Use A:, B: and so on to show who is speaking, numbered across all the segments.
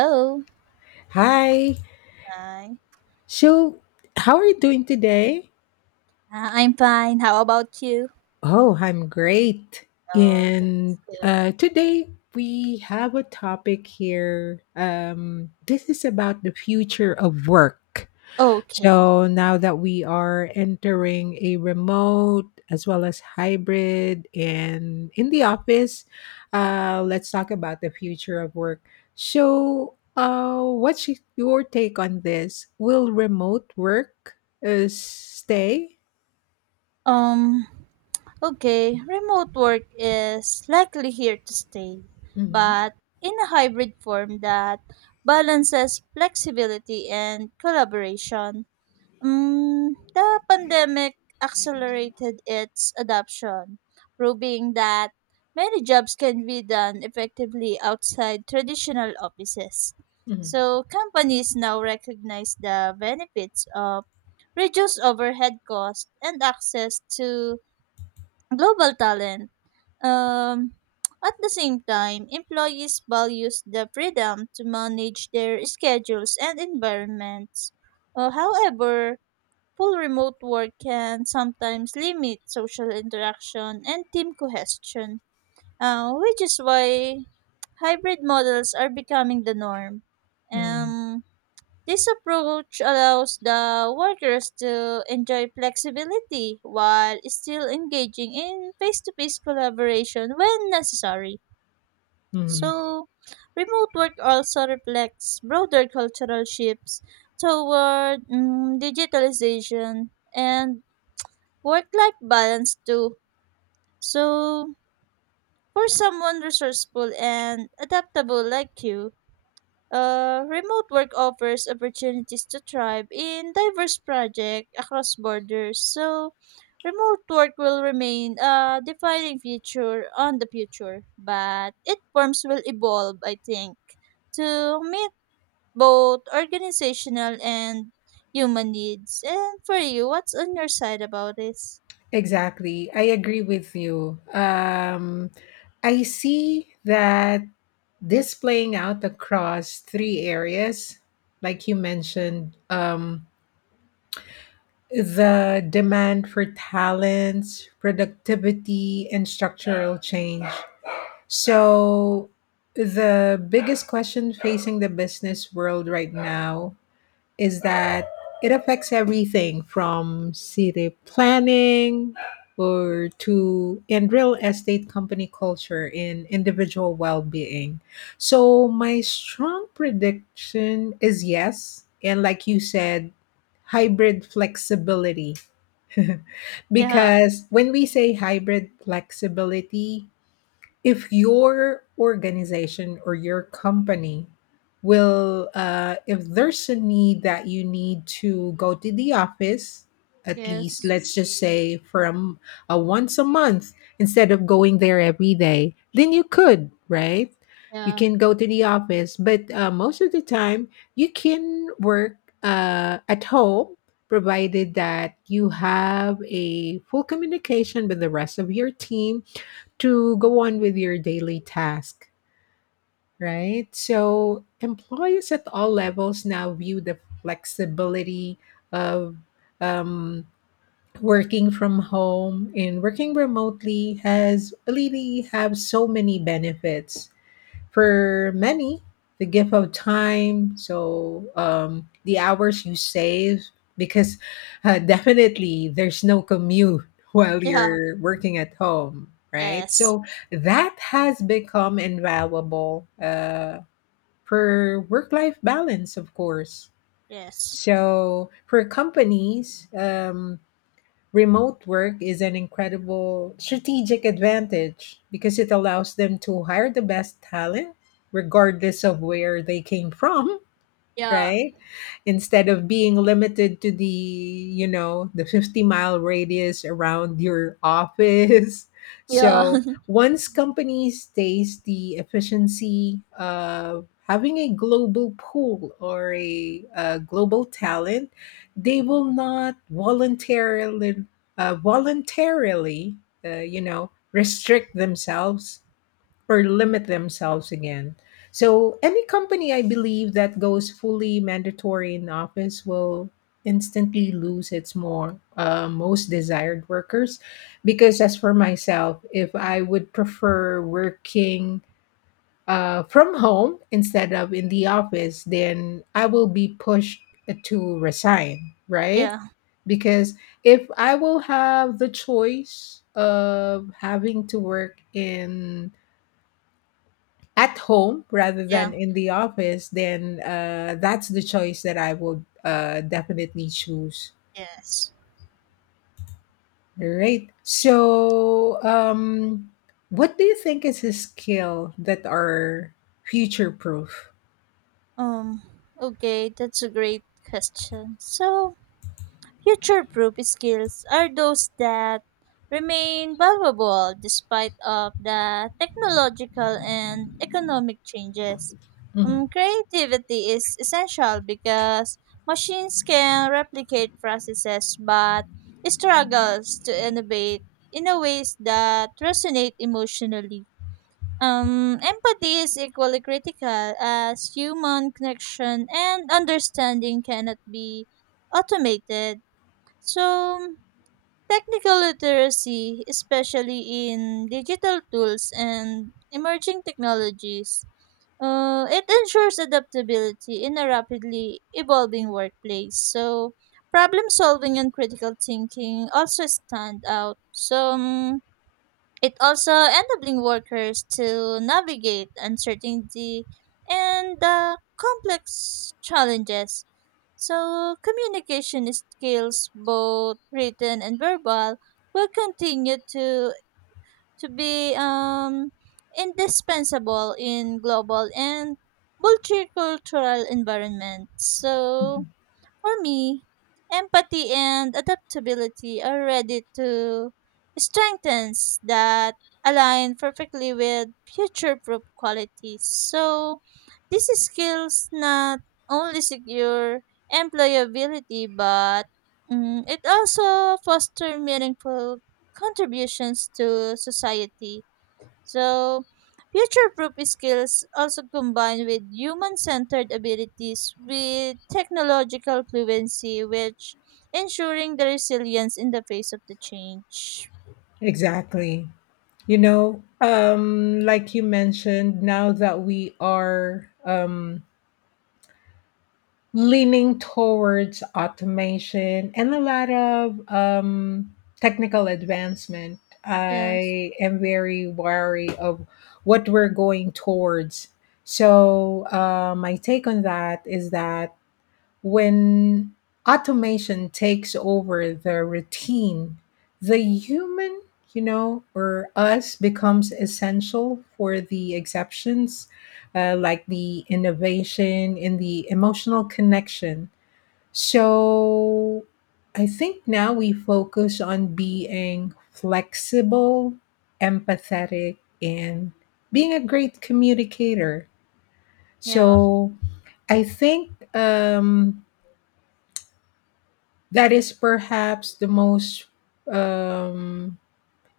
A: Hello.
B: Hi.
A: Hi.
B: So, how are you doing today?
A: I'm fine. How about you?
B: Oh, I'm great.
A: Oh,
B: And
A: that's good.
B: today we have a topic here. This is about the future of work.
A: Okay.
B: So now that we are entering a remote as well as hybrid and in the office, let's talk about the future of work. So, what's your take on this? Will remote work stay?
A: Um, okay. Remote work is likely here to stay,
B: Mm-hmm.
A: but in a hybrid form that balances flexibility and collaboration. The pandemic accelerated its adoption, proving that many jobs can be done effectively outside traditional offices.
B: Mm-hmm.
A: So, companies now recognize the benefits of reduced overhead costs and access to global talent. Um, at the same time, employees values the freedom to manage their schedules and environments. However, full remote work can sometimes limit social interaction and team cohesion, which is why hybrid models are becoming the norm.
B: mm-hmm,
A: Um, this approach allows the workers to enjoy flexibility while still engaging in face to face collaboration when necessary.
B: mm-hmm.
A: So, remote work also reflects broader cultural shifts toward digitalization and work life balance too. So, for someone resourceful and adaptable like you, remote work offers opportunities to thrive in diverse projects across borders. So, remote work will remain a defining feature on the future, but its forms will evolve, I think, to meet both organizational and human needs. And for you, what's on your side about this?
B: Exactly. I agree with you. I see that this playing out across three areas, like you mentioned, the demand for talents, productivity, and structural change. So, the biggest question facing the business world right now is that it affects everything from city planning or to and real estate company culture and individual well-being. So my strong prediction is yes, and like you said, hybrid flexibility.
A: Yeah.
B: Because when we say hybrid flexibility, if your organization or your company will if there's a need that you need to go to the office, at least,
A: Yes.
B: let's just say, from a once a month instead of going there every day, then you could, right? You
A: Yeah.
B: can go to the office, but most of the time you can work at home, provided that you have a full communication with the rest of your team to go on with your daily task, right? So, employees at all levels now view the flexibility of um, working from home and working remotely has really have so many benefits for many, the gift of time, so the hours you save, because definitely there's no commute while
A: Yeah.
B: you're working at home, right?
A: Yes.
B: So that has become invaluable for work life balance, of course.
A: Yes.
B: So for companies, remote work is an incredible strategic advantage because it allows them to hire the best talent, regardless of where they came from,
A: Yeah.
B: right? Instead of being limited to the 50-mile mile radius around your office.
A: Yeah.
B: So once companies taste the efficiency of having a global pool or a global talent, they will not voluntarily, uh, voluntarily, restrict themselves or limit themselves again. So any company, I believe, that goes fully mandatory in office will instantly lose its more most desired workers because, as for myself, if I would prefer working from home instead of in the office, then I will be pushed to resign, right?
A: Yeah.
B: Because if I will have the choice of having to work in at home rather than
A: Yeah.
B: in the office, then that's the choice that I would definitely choose.
A: Yes.
B: Right. So, what do you think is a skill that are future proof?
A: Um. Okay, that's a great question. So, future proof skills are those that remain valuable despite of the technological and economic changes.
B: Mhm.
A: Creativity is essential because machines can replicate processes but struggles to innovate in a ways that resonate emotionally. Empathy is equally critical as human connection and understanding cannot be automated. So, technical literacy, especially in digital tools and emerging technologies, it ensures adaptability in a rapidly evolving workplace. So, problem solving and critical thinking also stand out. So, it also enabling workers to navigate uncertainty and complex challenges. So, communication skills, both written and verbal, will continue to be indispensable in global and multicultural environments. So,
B: Mhm.
A: for me, empathy and adaptability are ready to strengthens that align perfectly with future-proof qualities. So, these skills not only secure employability, but it also foster meaningful contributions to society. So, future proof skills also combine with human centered abilities with technological fluency, which ensuring the resilience in the face of the change.
B: Exactly. You know, like you mentioned, now that we are leaning towards automation and a lot of technical advancement.
A: Yes.
B: I am very wary of what we're going towards. So, my take on that is that when automation takes over the routine, the human, you know, or us becomes essential for the exceptions, like the innovation in the emotional connection. So I think now we focus on being flexible, empathetic, and being a great communicator.
A: Yeah.
B: So I think that is perhaps the most um,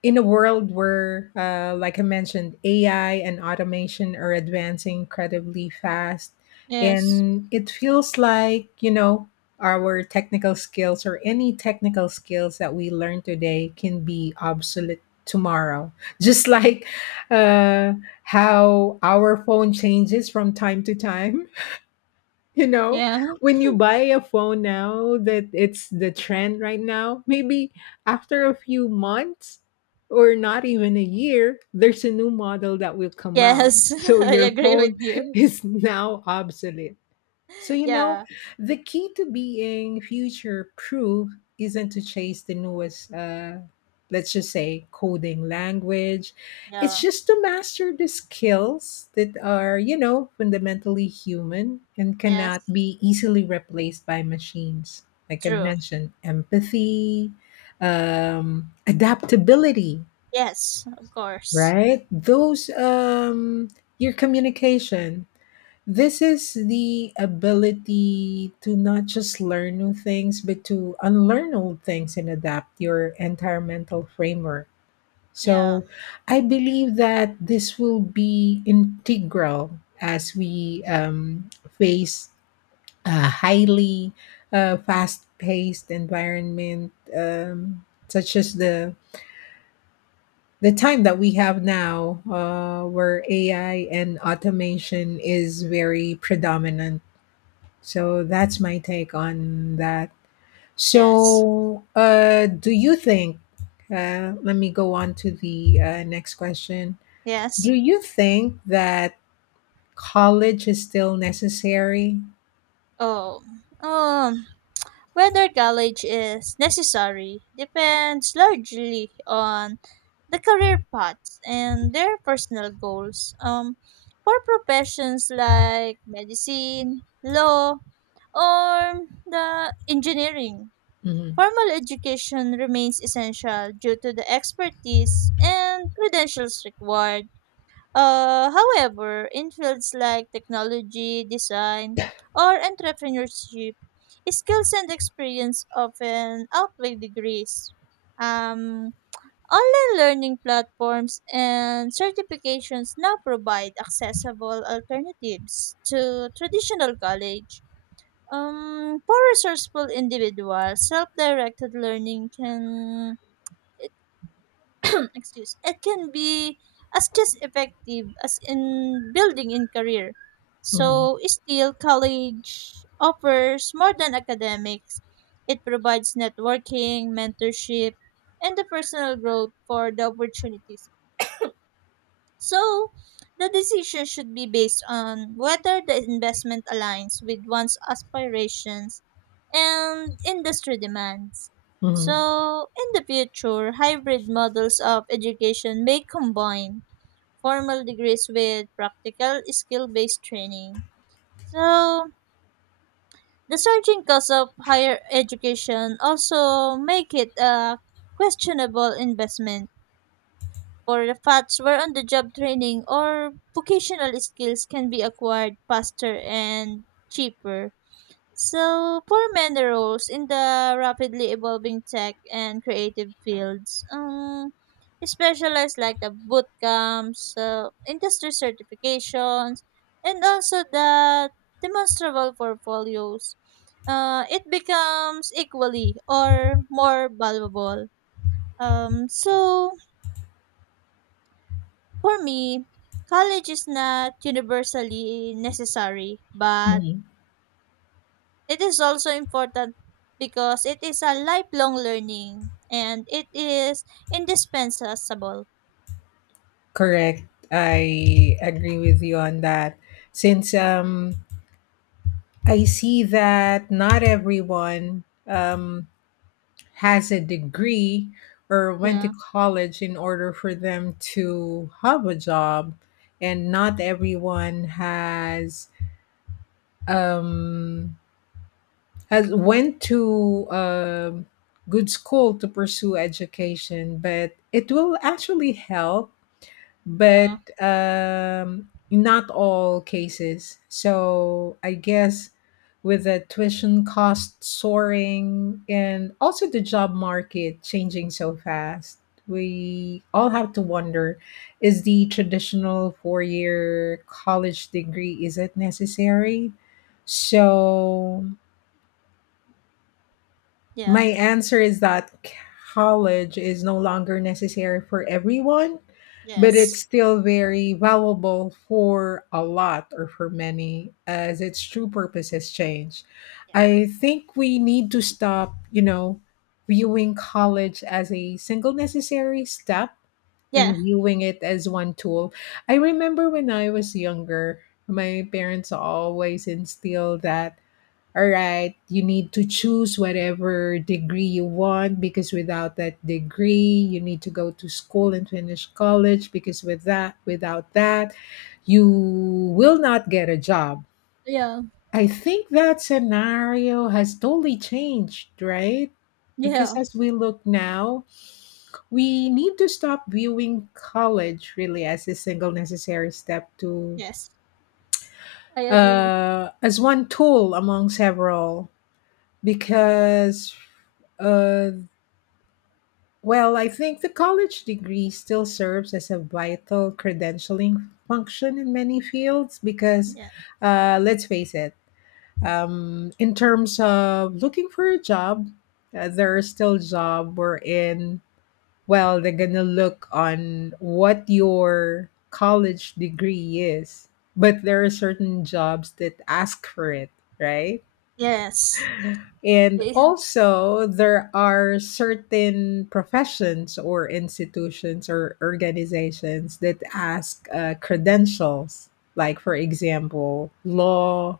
B: in a world where, like I mentioned, AI and automation are advancing incredibly fast.
A: Yes.
B: And it feels like, you know, our technical skills or any technical skills that we learn today can be obsolete tomorrow. Just like uh, how our phone changes from time to time, you know
A: Yeah.
B: when you buy a phone now that it's the trend right now, maybe after a few months or not even a year, there's a new model that will come out,
A: Yes,
B: so
A: I
B: your
A: agree with
B: phone
A: you.
B: is now obsolete. So, you know,
A: Yeah,
B: the key to being future proof isn't to chase the newest, let's just say, coding language. It's
A: yeah,
B: just to master the skills that are, you know, fundamentally human and cannot
A: yes,
B: be easily replaced by machines. Like I
A: true.
B: mentioned, empathy, adaptability,
A: Yes, of course.
B: right? Those, your communication. This is the ability to not just learn new things, but to unlearn old things and adapt your entire mental framework.
A: Yeah,
B: So I believe that this will be integral as we face a highly fast paced environment, such as the time that we have now, where AI and automation is very predominant, so that's my take on that.
A: yes,
B: So, do you think? Let me go on to the next question.
A: yes.
B: Do you think that college is still necessary?
A: Oh, um, whether college is necessary depends largely on the career paths and their personal goals. For professions like medicine, law, or the engineering,
B: Hmm.
A: formal education remains essential due to the expertise and credentials required. However, in fields like technology, design, or entrepreneurship, skills and experience often outweigh degrees. Um, online learning platforms and certifications now provide accessible alternatives to traditional college. For resourceful individuals, self-directed learning can excuse it can be as just effective as in building in career.
B: Hmm.
A: So still college offers more than academics. It provides networking mentorship and the personal growth for the opportunities. So, the decision should be based on whether the investment aligns with one's aspirations and industry demands.
B: Hmm.
A: So, in the future, hybrid models of education may combine formal degrees with practical skill based training. So, the surging cost of higher education also make it a questionable investment for the facts where on the job training or vocational skills can be acquired faster and cheaper. So, for many roles in the rapidly evolving tech and creative fields, specialized like the boot camps, industry certifications, and also the demonstrable portfolios, it becomes equally or more valuable. So, for me, college is not universally necessary, but
B: Hmm.
A: it is also important because it is a lifelong learning and it is indispensable.
B: Correct. I agree with you on that. Since I see that not everyone has a degree or went to
A: Yeah,
B: college in order for them to have a job, and not everyone has um, has went to a good school to pursue education. But it will actually help, but
A: yeah.
B: not all cases. So I guess, with the tuition cost soaring and also the job market changing so fast, we all have to wonder: is the traditional 4-year college degree, is it necessary? So my
A: Yeah.
B: answer is that college is no longer necessary for everyone, but it's
A: Yes.
B: still very valuable for a lot, or for many, as its true purpose has changed.
A: Yeah.
B: I think we need to stop, you know, viewing college as a single necessary step
A: Yeah.
B: and viewing it as one tool. I remember when I was younger, my parents always instilled that, all right, you need to choose whatever degree you want, because without that degree, you need to go to school and finish college, because with that, without that, you will not get a job.
A: Yeah,
B: I think that scenario has totally changed, right? Because,
A: yeah.
B: as we look now, we need to stop viewing college really as a single necessary step to
A: Yes. I agree.
B: as one tool among several, because Uh, well, I think the college degree still serves as a vital credentialing function in many fields, because,
A: Yeah.
B: let's face it, in terms of looking for a job, there are still job wherein, well, they're gonna look on what your college degree is, but there are certain jobs that ask for it, right?
A: Yes.
B: And
A: Eh,
B: also, there are certain professions or institutions or organizations that ask credentials, like, for example, law,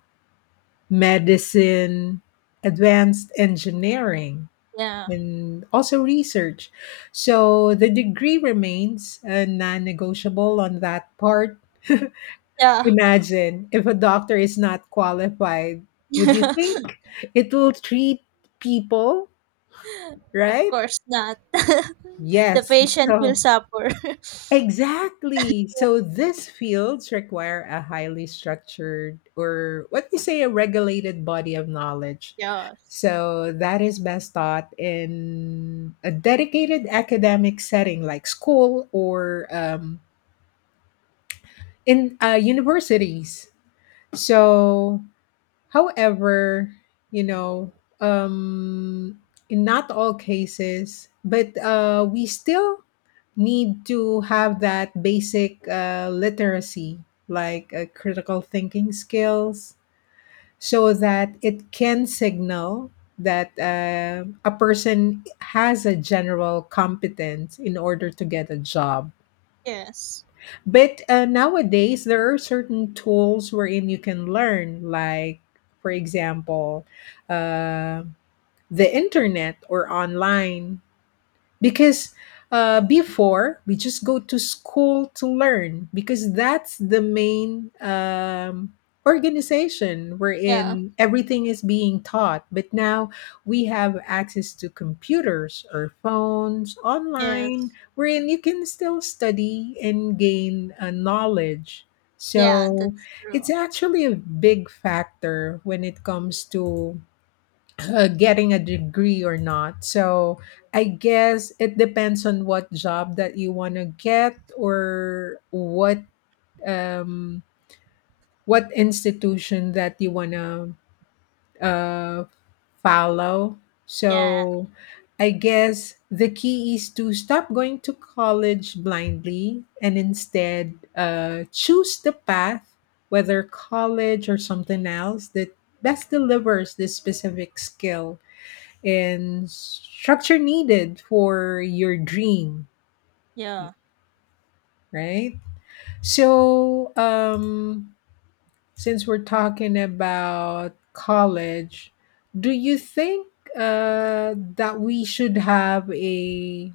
B: medicine, advanced engineering,
A: yeah.
B: and also research. So the degree remains non negotiable on that part.
A: Yeah.
B: Imagine if a doctor is not qualified, would you think it will treat people
A: Of
B: right?
A: course not. The
B: Yes.
A: patient will
B: So,
A: suffer.
B: exactly. So, these fields require a highly structured, or what you say, a regulated body of knowledge.
A: Yes.
B: So, that is best taught in a dedicated academic setting, like school, or in universities. So, however, you know, um, in not all cases, but we still need to have that basic literacy, like critical thinking skills, so that it can signal that a person has a general competence in order to get a job.
A: Yes.
B: But nowadays, there are certain tools wherein you can learn, like, for example, uh, the internet or online, because before we just go to school to learn, because that's the main organization
A: Yeah.
B: wherein everything is being taught, but now we have access to computers or phones online,
A: Yes.
B: wherein you can still study and gain knowledge,
A: Yeah,
B: so
A: that's true.
B: it's actually a big factor when it comes to getting a degree or not. So I guess it depends on what job that you want to get, or what um, what institution that you want to uh, follow.
A: Yeah,
B: So I guess the key is to stop going to college blindly and instead choose the path, whether college or something else, that best delivers this specific skill and structure needed for your dream,
A: yeah.
B: right? So, since we're talking about college, do you think that we should have a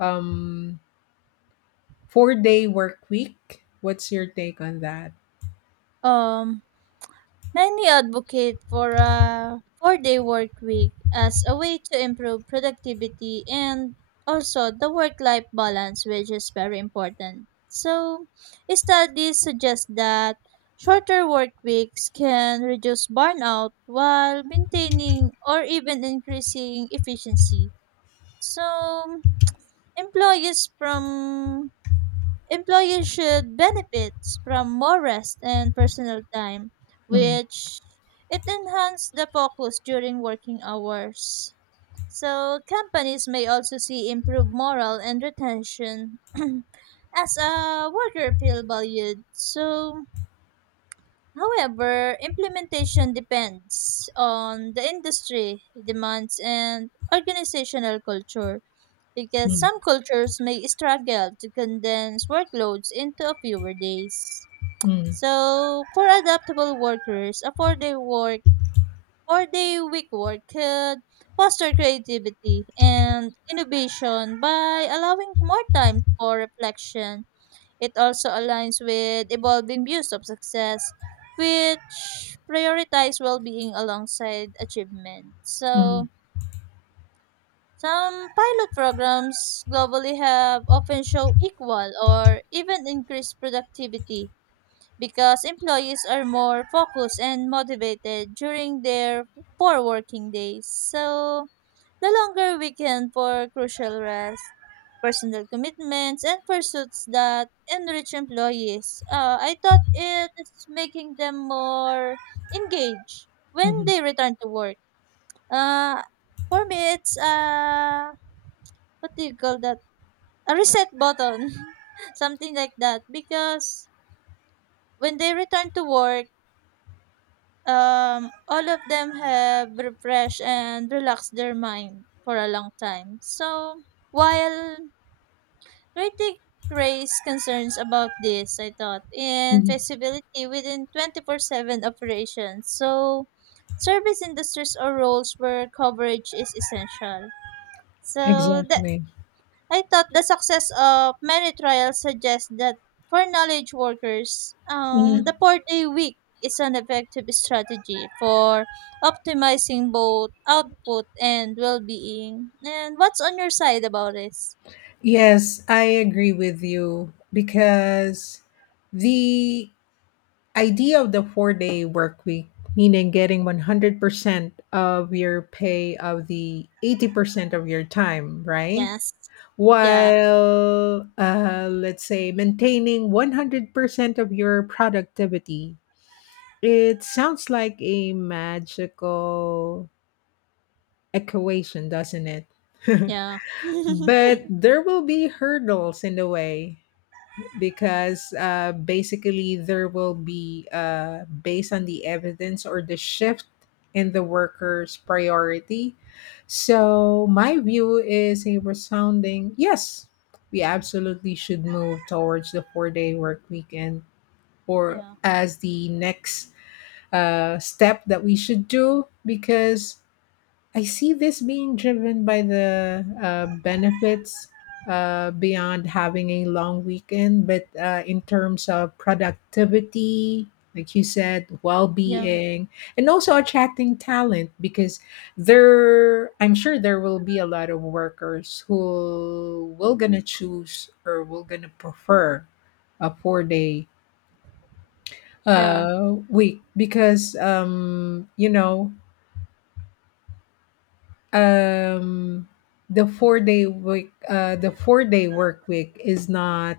B: um, 4-day work week? What's your take on that?
A: Um, many advocate for a four-day work week as a way to improve productivity and also the work-life balance, which is very important. So, studies suggest that shorter work weeks can reduce burnout while maintaining or even increasing efficiency. So, employees from employees should benefit from more rest and personal time,
B: Mm,
A: which it enhances the focus during working hours. So companies may also see improved morale and retention as a worker feel valued. So however, implementation depends on the industry, demands and organizational culture because
B: mm,
A: some cultures may struggle to condense workloads into a fewer days.
B: mm,
A: So, for adaptable workers, a four-day week work could foster creativity and innovation by allowing more time for reflection. It also aligns with evolving views of success, which prioritize well-being alongside achievement.
B: mm,
A: So, some pilot programs globally have often show equal or even increased productivity because employees are more focused and motivated during their four working days. So, the longer weekend for crucial rest, personal commitments, and pursuits that enrich employees. I thought it is making them more engaged when
B: mhm,
A: they return to work. Uh, for me, it's what do you call that? A reset button, something like that. Because when they return to work, all of them have refreshed and relaxed their mind for a long time. So while critic raised concerns about this, I thought in
B: mhm.
A: feasibility within 24/7 operations. So service industries or roles where coverage is essential. So that
B: Exactly.
A: I thought the success of many trials suggests that for knowledge workers,
B: Mhm.
A: the 4-day week is an effective strategy for optimizing both output and well being. And what's on your side about this?
B: Yes, I agree with you because the idea of the 4-day work week, meaning getting 100% of your pay of the 80% of your time, right?
A: Yes. Yeah.
B: While, let's say, maintaining 100% of your productivity. It sounds like a magical equation, doesn't it?
A: Yeah.
B: But there will be hurdles in the way, because basically there will be based on the evidence or the shift in the worker's priority. So my view is a resounding yes. We absolutely should move towards the four-day work weekend or
A: Yeah.
B: as the next step that we should do because I see this being driven by the benefits beyond having a long weekend, but in terms of productivity, like you said, well
A: Yeah.
B: being, and also attracting talent because I'm sure there will be a lot of workers who will gonna choose or will gonna prefer a 4 day
A: Yeah.
B: week because um the 4 day week the 4 day work week is not.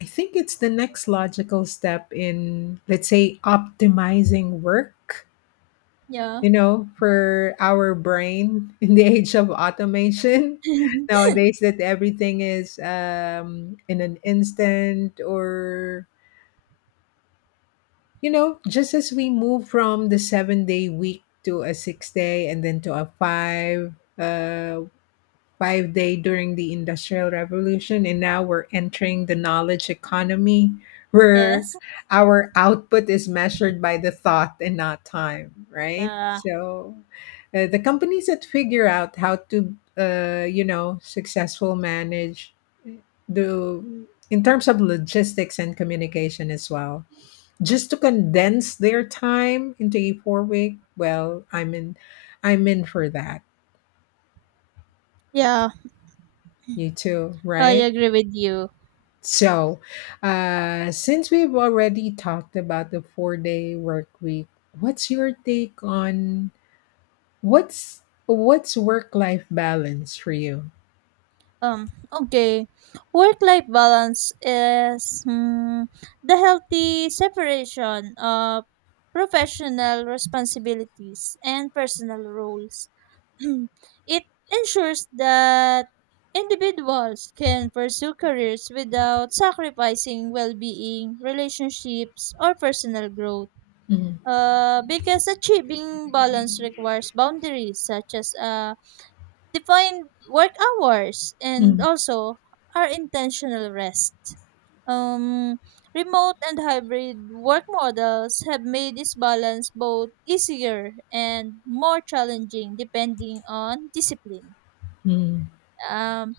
B: I think it's the next logical step in, let's say, optimizing work,
A: Yeah.
B: you know, for our brain in the age of automation nowadays that everything is in an instant. Or, you know, just as we move from the 7 day week to a 6 day and then to a five 5 day during the Industrial Revolution, and now we're entering the knowledge economy where
A: Yes.
B: our output is measured by the thought and not time, right?
A: Yeah.
B: So the companies that figure out how to, you know, successful manage the in terms of logistics and communication as well, just to condense their time into a 4 week, well, I'm in for that.
A: Yeah.
B: You too,
A: I
B: right?
A: agree with you.
B: So, since we've already talked about the four-day work week, what's your take on what's work-life balance for you?
A: Okay. Work life balance is the healthy separation of professional responsibilities and personal roles. It ensures that individuals can pursue careers without sacrificing well being, relationships, or personal growth.
B: Mm,
A: Because achieving balance requires boundaries such as define work hours and
B: mm,
A: also our intentional rest. Um, remote and hybrid work models have made this balance both easier and more challenging depending on discipline.
B: mm.
A: Um,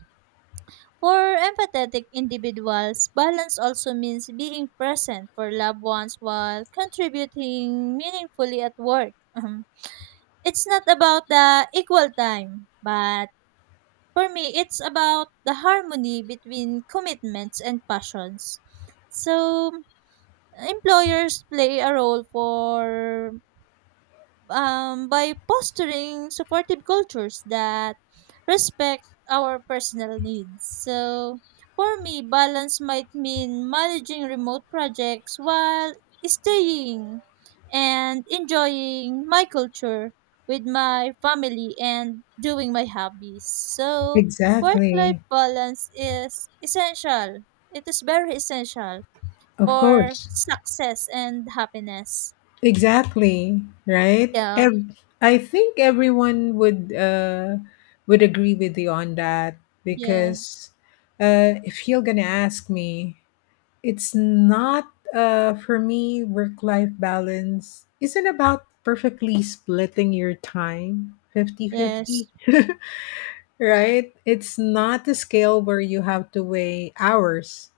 A: for empathetic individuals, balance also means being present for loved ones while contributing meaningfully at work. It's not about the equal time, but for me, it's about the harmony between commitments and passions. So, employers play a role for by fostering supportive cultures that respect our personal needs. So, for me, balance might mean managing remote projects while staying and enjoying my culture with my family and doing my hobbies. So, work life
B: Exactly.
A: balance is essential. It is very essential
B: Of
A: for
B: course.
A: success and happiness.
B: Exactly. Right.
A: Yeah.
B: I think everyone would agree with you on that
A: Yeah.
B: because if you're gonna ask me. It's not for me, work life balance isn't about perfectly splitting your time
A: Yes.
B: 50-50, right? It's not a scale where you have to weigh hours,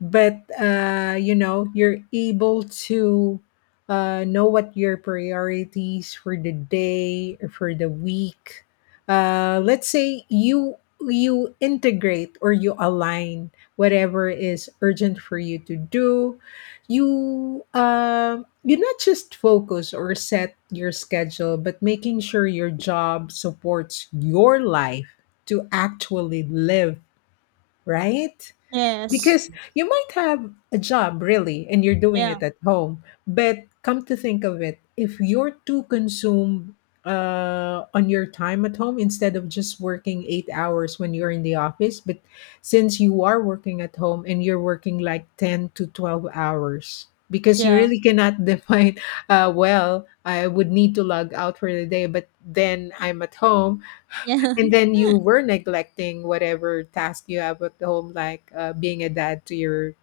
B: but you know, you're able to know what your priorities for the day or for the week. Let's say you integrate or you align whatever is urgent for you to do. you uh, you not just focus or set your schedule, but making sure your job supports your life, to actually live, right?
A: Yes.
B: Because you might have a job really and you're doing
A: Yeah.
B: it at home, but come to think of it, if you're too consumed on your time at home instead of just working 8 hours when you're in the office. But since you are working at home and you're working like 10 to 12 hours, because you
A: Yeah.
B: really cannot define, well, I would need to log out for the day, but then I'm at home,
A: Yeah.
B: and then you were neglecting whatever task you have at home, like being a dad to your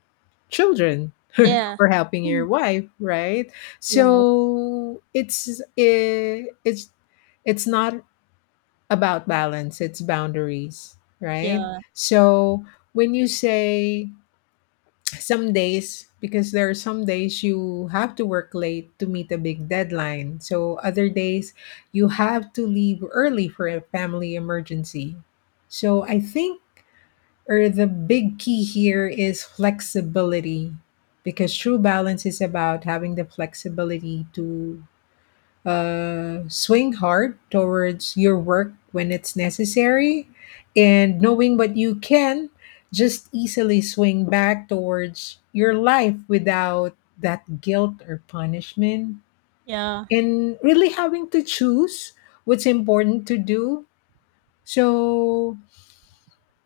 B: children
A: Yeah.
B: or helping your
A: Mm.
B: wife, right?
A: Yes.
B: So it's it's not about balance, it's boundaries, right?
A: Yeah.
B: So when you say some days, because there are some days you have to work late to meet a big deadline. So other days, you have to leave early for a family emergency. So I think, or the big key here is flexibility, because true balance is about having the flexibility to swing hard towards your work when it's necessary, and knowing what you can just easily swing back towards your life without that guilt or punishment,
A: Yeah.
B: and really having to choose what's important to do. So,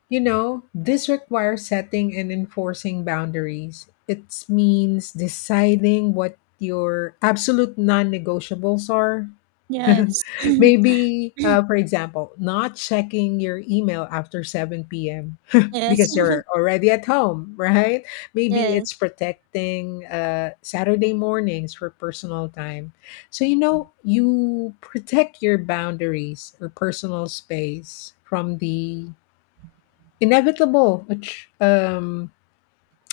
B: you know, this requires setting and enforcing boundaries. It means deciding what your absolute non-negotiables are.
A: Yes.
B: Maybe, for example, not checking your email after 7 p.m.
A: Yes.
B: because you're already at home, right? Maybe
A: Yes.
B: it's protecting Saturday mornings for personal time. So, you know, you protect your boundaries or personal space from the inevitable, which, um,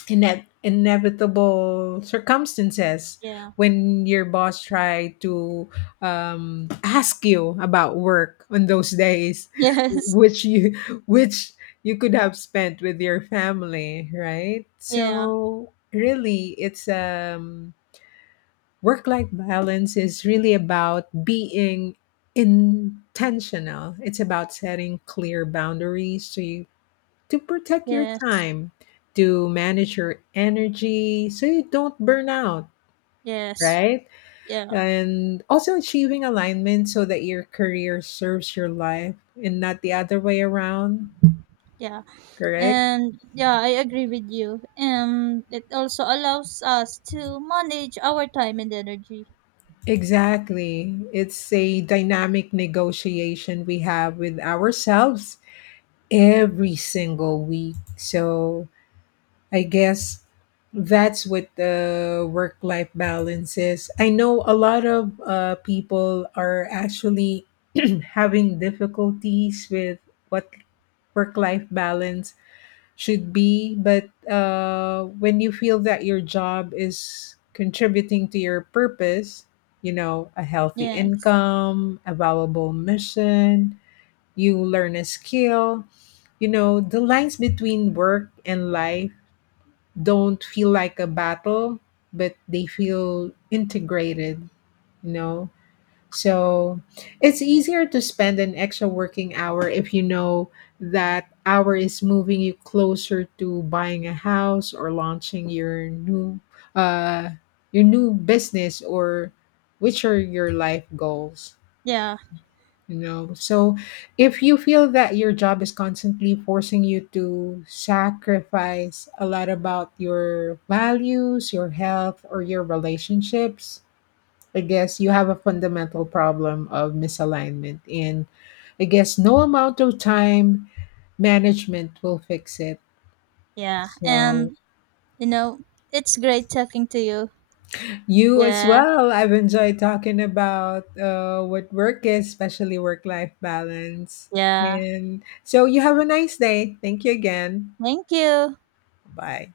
B: ine- inevitable circumstances
A: Yeah.
B: when your boss try to ask you about work on those days,
A: Yes.
B: which which you could have spent with your family, right?
A: Yeah.
B: So really, it's work life balance is really about being intentional. It's about setting clear boundaries, so you to protect your
A: Yes.
B: time, to manage your energy so you don't burn out,
A: Yes.
B: right?
A: Yeah.
B: And also achieving alignment so that your career serves your life and not the other way around,
A: Yeah.
B: correct?
A: And yeah, I agree with you. And it also allows us to manage our time and energy.
B: Exactly. It's a dynamic negotiation we have with ourselves every single week. So I guess that's what the work life balance is. I know a lot of people are actually having difficulties with what work life balance should be, but when you feel that your job is contributing to your purpose, you know, a healthy
A: Yes.
B: income, a valuable mission, you learn a skill, you know, the lines between work and life don't feel like a battle, but they feel integrated, you know. So it's easier to spend an extra working hour if you know that hour is moving you closer to buying a house or launching uh your new business or which are your life goals.
A: Yeah.
B: You know, so if you feel that your job is constantly forcing you to sacrifice a lot about your values, your health, or your relationships, I guess you have a fundamental problem of misalignment. And I guess no amount of time management will fix it.
A: Yeah.
B: So,
A: And you know, it's great talking to you.
B: you as
A: Yeah.
B: well. I've enjoyed talking about what work is, especially work life balance.
A: Yeah.
B: And so you have a nice day. Thank you again.
A: Thank you.
B: Bye.